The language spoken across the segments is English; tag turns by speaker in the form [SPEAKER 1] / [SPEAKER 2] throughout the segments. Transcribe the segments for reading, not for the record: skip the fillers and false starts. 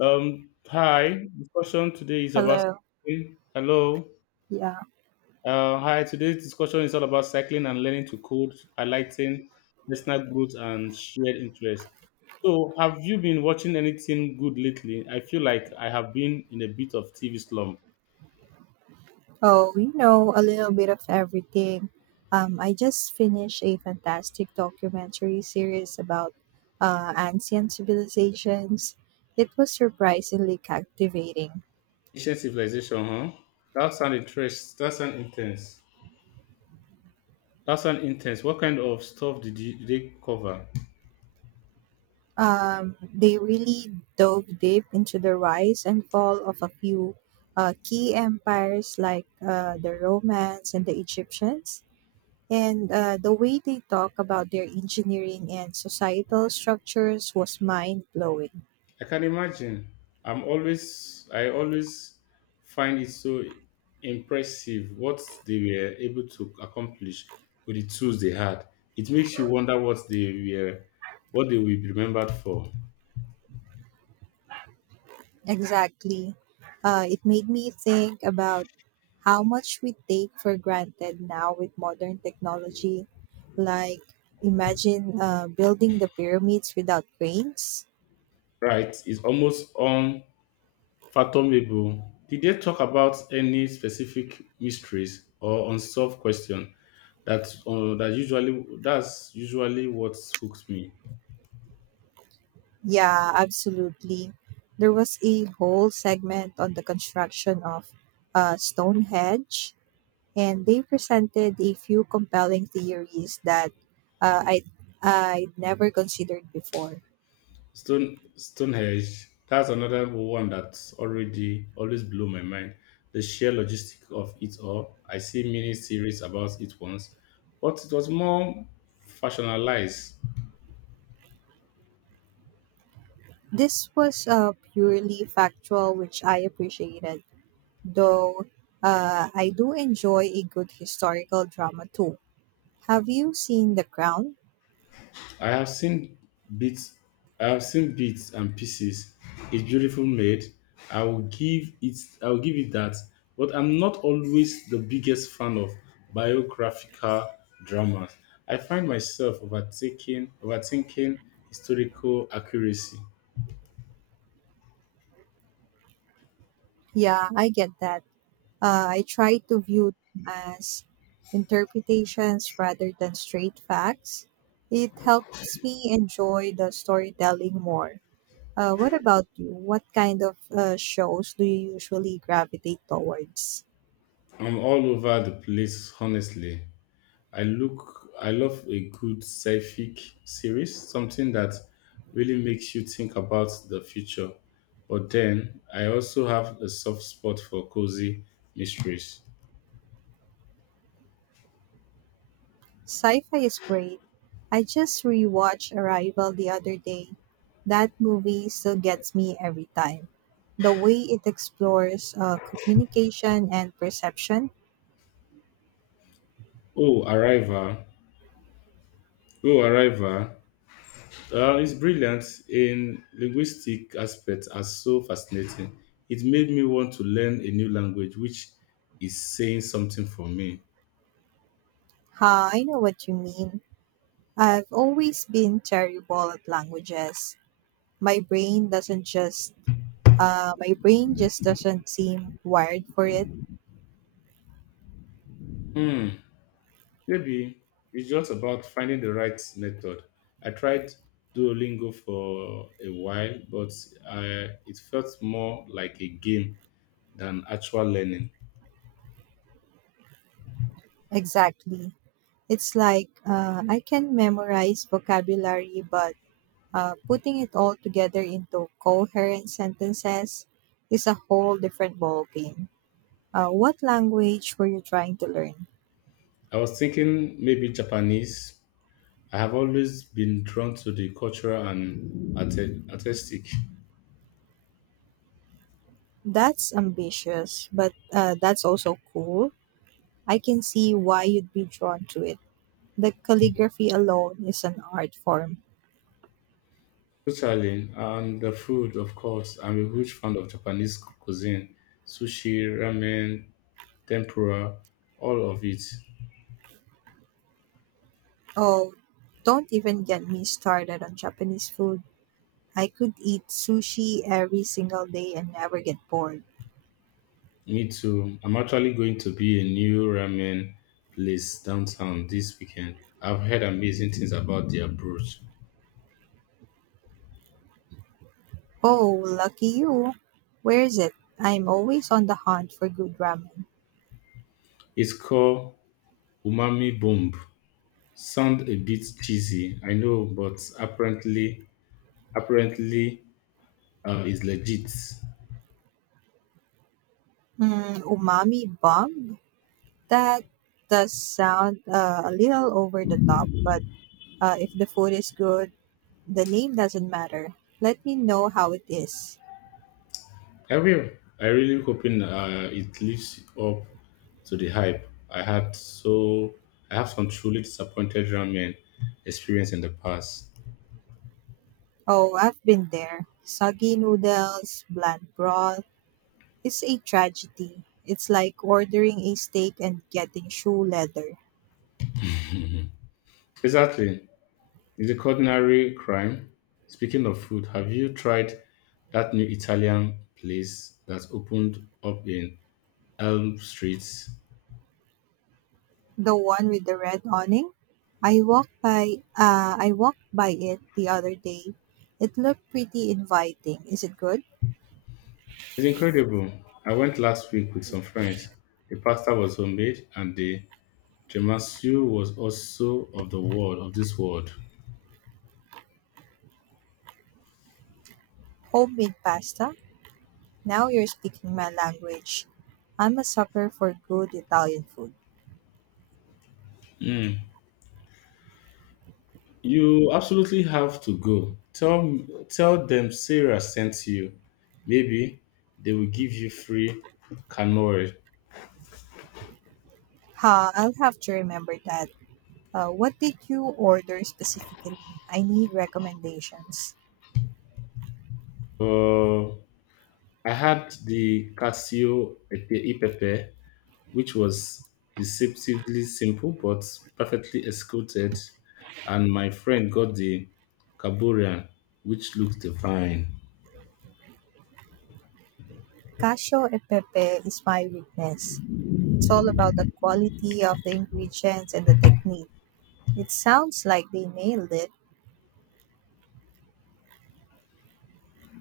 [SPEAKER 1] Hi. Discussion today is about
[SPEAKER 2] Hello.
[SPEAKER 1] cycling. Hello.
[SPEAKER 2] Yeah.
[SPEAKER 1] Hi. Today's discussion is all about cycling and learning to code, highlighting personal growth and shared interest. So, have you been watching anything good lately? I feel like I have been in a bit of TV slump.
[SPEAKER 2] Oh, we know a little bit of everything. I just finished a fantastic documentary series about ancient civilizations. It was surprisingly captivating.
[SPEAKER 1] Ancient civilization, huh? That sound interest. That sound intense. That sound intense. What kind of stuff did you, did they cover?
[SPEAKER 2] They really dove deep into the rise and fall of a few key empires like the Romans and the Egyptians. And the way they talk about their engineering and societal structures was mind blowing.
[SPEAKER 1] I can imagine. I always find it so impressive what they were able to accomplish with the tools they had. It makes you wonder what they will be remembered for.
[SPEAKER 2] Exactly. It made me think about how much we take for granted now with modern technology. Like, imagine building the pyramids without cranes.
[SPEAKER 1] Right? It's almost unfathomable. Did they talk about any specific mysteries or unsolved question that's usually what hooks me?
[SPEAKER 2] Yeah, absolutely. There was a whole segment on the construction of Stonehenge, and they presented a few compelling theories that I'd never considered before.
[SPEAKER 1] Stonehenge, that's another one that's already always blew my mind. The sheer logistic of it all. I see mini series about it once, but it was more factionalized.
[SPEAKER 2] This was purely factual, which I appreciated, though I do enjoy a good historical drama too. Have you seen The Crown?
[SPEAKER 1] I have seen bits I have seen bits and pieces. It's beautiful made. I will give it I will give it that. But I'm not always the biggest fan of biographical dramas. I find myself overtaking overthinking historical accuracy.
[SPEAKER 2] Yeah, I get that. I try to view them as interpretations rather than straight facts. It helps me enjoy the storytelling more. What about you? What kind of shows do you usually gravitate towards?
[SPEAKER 1] I'm all over the place honestly. I love a good sci-fi series, something that really makes you think about the future. But then I also have a soft spot for cozy mysteries.
[SPEAKER 2] Sci-fi is great. I just rewatched Arrival the other day. That movie still gets me every time. The way it explores communication and perception.
[SPEAKER 1] Oh, Arrival. Oh, Arrival. It's brilliant in linguistic aspects are so fascinating. It made me want to learn a new language, which is saying something for me.
[SPEAKER 2] Ha, I know what you mean. I've always been terrible at languages. My brain doesn't just my brain just doesn't seem wired for it.
[SPEAKER 1] Hmm. Maybe it's just about finding the right method. I tried Duolingo for a while, but it felt more like a game than actual learning.
[SPEAKER 2] Exactly. It's like I can memorize vocabulary, but putting it all together into coherent sentences is a whole different ballgame. What language were you trying to learn?
[SPEAKER 1] I was thinking maybe Japanese. I have always been drawn to the cultural and artistic.
[SPEAKER 2] That's ambitious, but that's also cool. I can see why you'd be drawn to it. The calligraphy alone is an art form.
[SPEAKER 1] Totally, and the food, of course. I'm a huge fan of Japanese cuisine, sushi, ramen, tempura, all of it.
[SPEAKER 2] Oh, don't even get me started on Japanese food. I could eat sushi every single day and never get bored.
[SPEAKER 1] Me too. I'm actually going to be a new ramen place downtown this weekend. I've heard amazing things about their broth.
[SPEAKER 2] Oh, lucky you. Where is it? I'm always on the hunt for good ramen.
[SPEAKER 1] It's called Umami Bomb. Sound a bit cheesy, I know, but apparently, it's legit.
[SPEAKER 2] Mm, umami bomb? That does sound a little over the top, but if the food is good, the name doesn't matter. Let me know how it is.
[SPEAKER 1] I will. I really hoping it lives up to the hype. I had so I have some truly disappointed ramen experience in the past.
[SPEAKER 2] Oh, I've been there. Soggy noodles, bland broth. It's a tragedy. It's like ordering a steak and getting shoe leather.
[SPEAKER 1] Exactly. It's a culinary crime. Speaking of food, have you tried that new Italian place that opened up in Elm Street? It's
[SPEAKER 2] The one with the red awning? I walked by it the other day. It looked pretty inviting. Is it good?
[SPEAKER 1] incredible. I went last week with some friends. The pasta was homemade and the tiramisu was also of the world of this world.
[SPEAKER 2] Homemade pasta? Now you're speaking my language. I'm a sucker for good Italian food.
[SPEAKER 1] Mm. You absolutely have to go. Tell them Sarah sent you. Maybe they will give you free canoe.
[SPEAKER 2] Ha, I'll have to remember that. What did you order specifically? I need recommendations.
[SPEAKER 1] Uh, I had the Casio Epepe, which was deceptively simple but perfectly executed, and my friend got the Caburian, which looked divine.
[SPEAKER 2] Casio e pepe is my weakness. It's all about the quality of the ingredients and the technique. It sounds like they nailed it.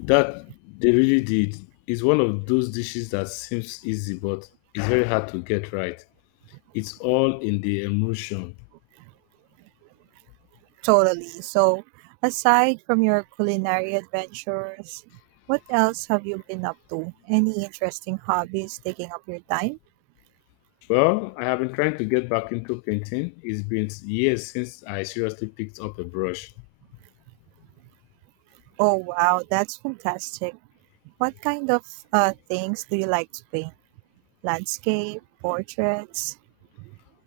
[SPEAKER 1] That they really did. It's one of those dishes that seems easy but it's very hard to get right. It's all in the emotion.
[SPEAKER 2] Totally. So, aside from your culinary adventures, what else have you been up to? Any interesting hobbies taking up your time?
[SPEAKER 1] Well, I have been trying to get back into painting. It's been years since I seriously picked up a brush.
[SPEAKER 2] Oh, wow, that's fantastic. What kind of things do you like to paint? Landscape, portraits?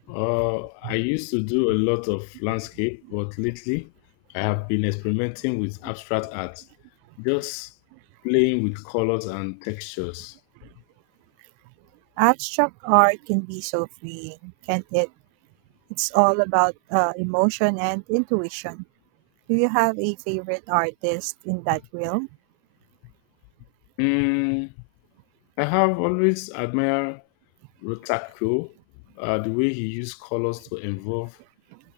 [SPEAKER 1] I used to do a lot of landscape, but lately I have been experimenting with abstract art, just playing with colors and textures.
[SPEAKER 2] Abstract art can be so freeing, can't it? It's all about emotion and intuition. Do you have a favorite artist in that realm?
[SPEAKER 1] Mm, I have always admired Rotaco, the way he used colors to involve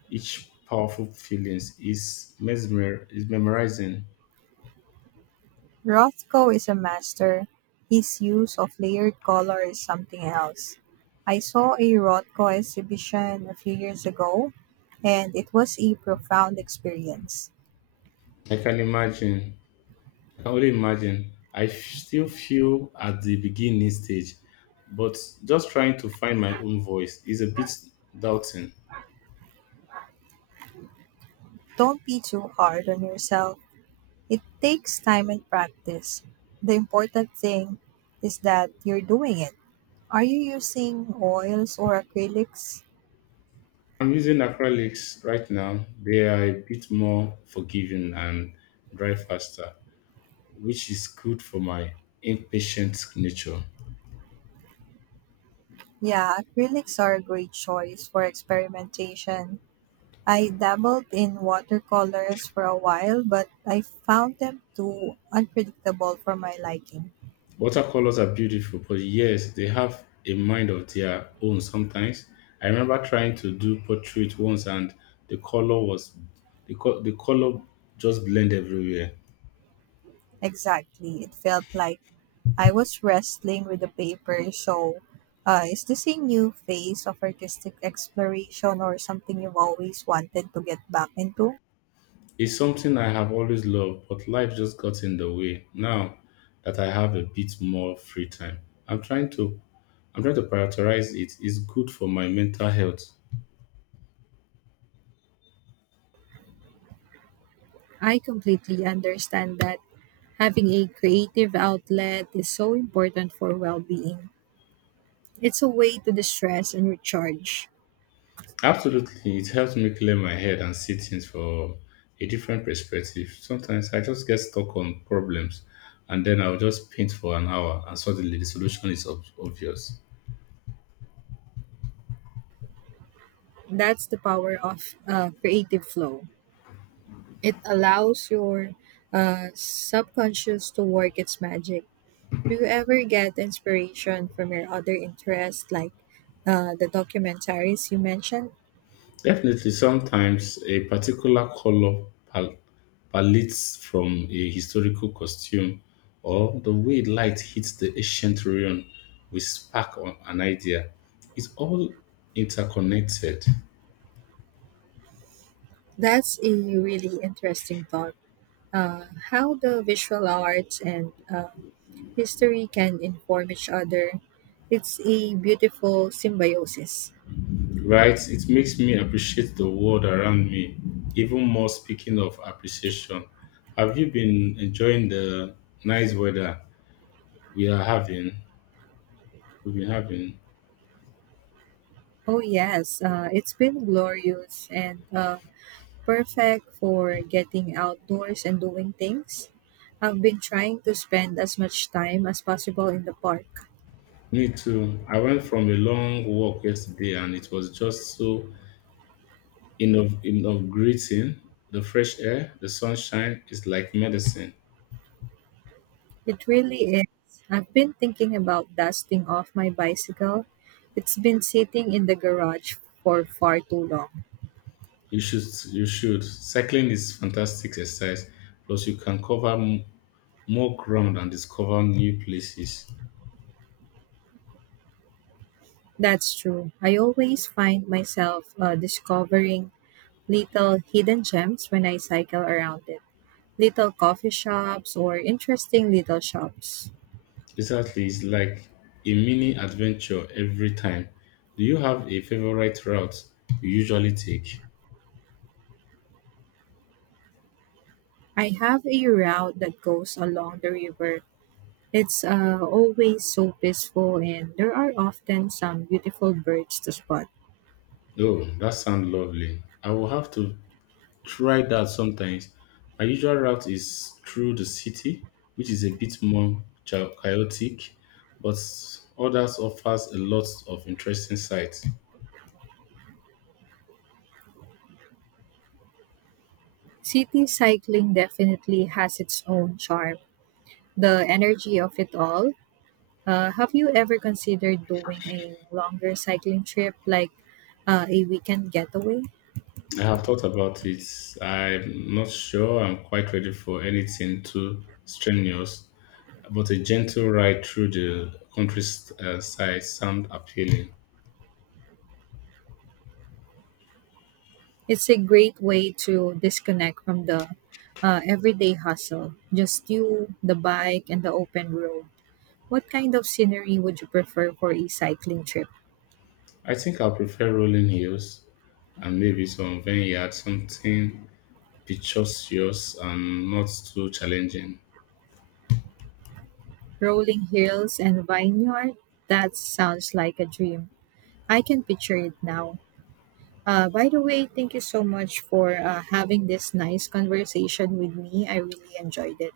[SPEAKER 1] each powerful feelings is mesmer is memorizing.
[SPEAKER 2] Rothko is a master. His use of layered color is something else. I saw a Rothko exhibition a few years ago, and it was a profound experience.
[SPEAKER 1] I can imagine. I can only imagine. Still feel at the beginning stage, but just trying to find my own voice is a bit daunting.
[SPEAKER 2] Don't be too hard on yourself. It takes time and practice. The important thing is that you're doing it. Are you using oils or acrylics?
[SPEAKER 1] I'm using acrylics right now. They are a bit more forgiving and dry faster, which is good for my impatient nature.
[SPEAKER 2] Yeah, acrylics are a great choice for experimentation. I dabbled in watercolors for a while, but I found them too unpredictable for my liking.
[SPEAKER 1] Watercolors are beautiful, but yes, they have a mind of their own sometimes. I remember trying to do portrait once and the color was the, co- the color just blend everywhere.
[SPEAKER 2] Exactly. It felt like I was wrestling with the paper. So, is this a new phase of artistic exploration or something you've always wanted to get back into?
[SPEAKER 1] It's something I have always loved, but life just got in the way. Now that I have a bit more free time, I'm trying to I'm trying to prioritize it. It's good for my mental health.
[SPEAKER 2] I completely understand that having a creative outlet is so important for well being. It's a way to distress and recharge.
[SPEAKER 1] Absolutely, it helps me clear my head and see things from a different perspective. Sometimes I just get stuck on problems and then I'll just paint for an hour and suddenly the solution is obvious.
[SPEAKER 2] That's the power of creative flow. It allows your subconscious to work its magic. Do you ever get inspiration from your other interests, like the documentaries you mentioned?
[SPEAKER 1] Definitely, sometimes a particular color pal- palette from a historical costume or the way light hits the ancient ruin will spark on an idea. It's all interconnected,
[SPEAKER 2] That's a really interesting thought. Uh, how the visual arts and history can inform each other. It's a beautiful symbiosis.
[SPEAKER 1] right? It makes me appreciate the world around me even more. Speaking of appreciation, have you been enjoying the nice weather we are having? We've been having.
[SPEAKER 2] Oh, yes, it's been glorious and perfect for getting outdoors and doing things. I've been trying to spend as much time as possible in the park.
[SPEAKER 1] Me too. I went from a long walk yesterday and it was just so invigorating. The fresh air, the sunshine is like medicine.
[SPEAKER 2] It really is. I've been thinking about dusting off my bicycle. It's been sitting in the garage for far too long.
[SPEAKER 1] You should, you should. Cycling is fantastic exercise. Plus, you can cover more ground and discover new places.
[SPEAKER 2] That's true. I always find myself discovering little hidden gems when I cycle around it. Little coffee shops or interesting little shops.
[SPEAKER 1] Exactly, it's like a mini adventure every time. Do you have a favorite route you usually take?
[SPEAKER 2] I have a route that goes along the river. It's always so peaceful, and there are often some beautiful birds to spot.
[SPEAKER 1] Oh, that sounds lovely. I will have to try that sometimes. My usual route is through the city, which is a bit more chaotic, but others offers a lot of interesting sights.
[SPEAKER 2] City cycling definitely has its own charm, the energy of it all. Have you ever considered doing a longer cycling trip, like a weekend getaway?
[SPEAKER 1] I have thought about it. I'm not sure I'm quite ready for anything too strenuous, but a gentle ride through the countryside sound appealing.
[SPEAKER 2] It's a great way to disconnect from the everyday hustle, just you, the bike, and the open road. What kind of scenery would you prefer for a cycling trip?
[SPEAKER 1] I think I'll prefer rolling hills and maybe some vineyard, something picturesque and not too challenging.
[SPEAKER 2] Rolling hills and vineyard? That sounds like a dream. I can picture it now. By the way, thank you so much for having this nice conversation with me. I really enjoyed it.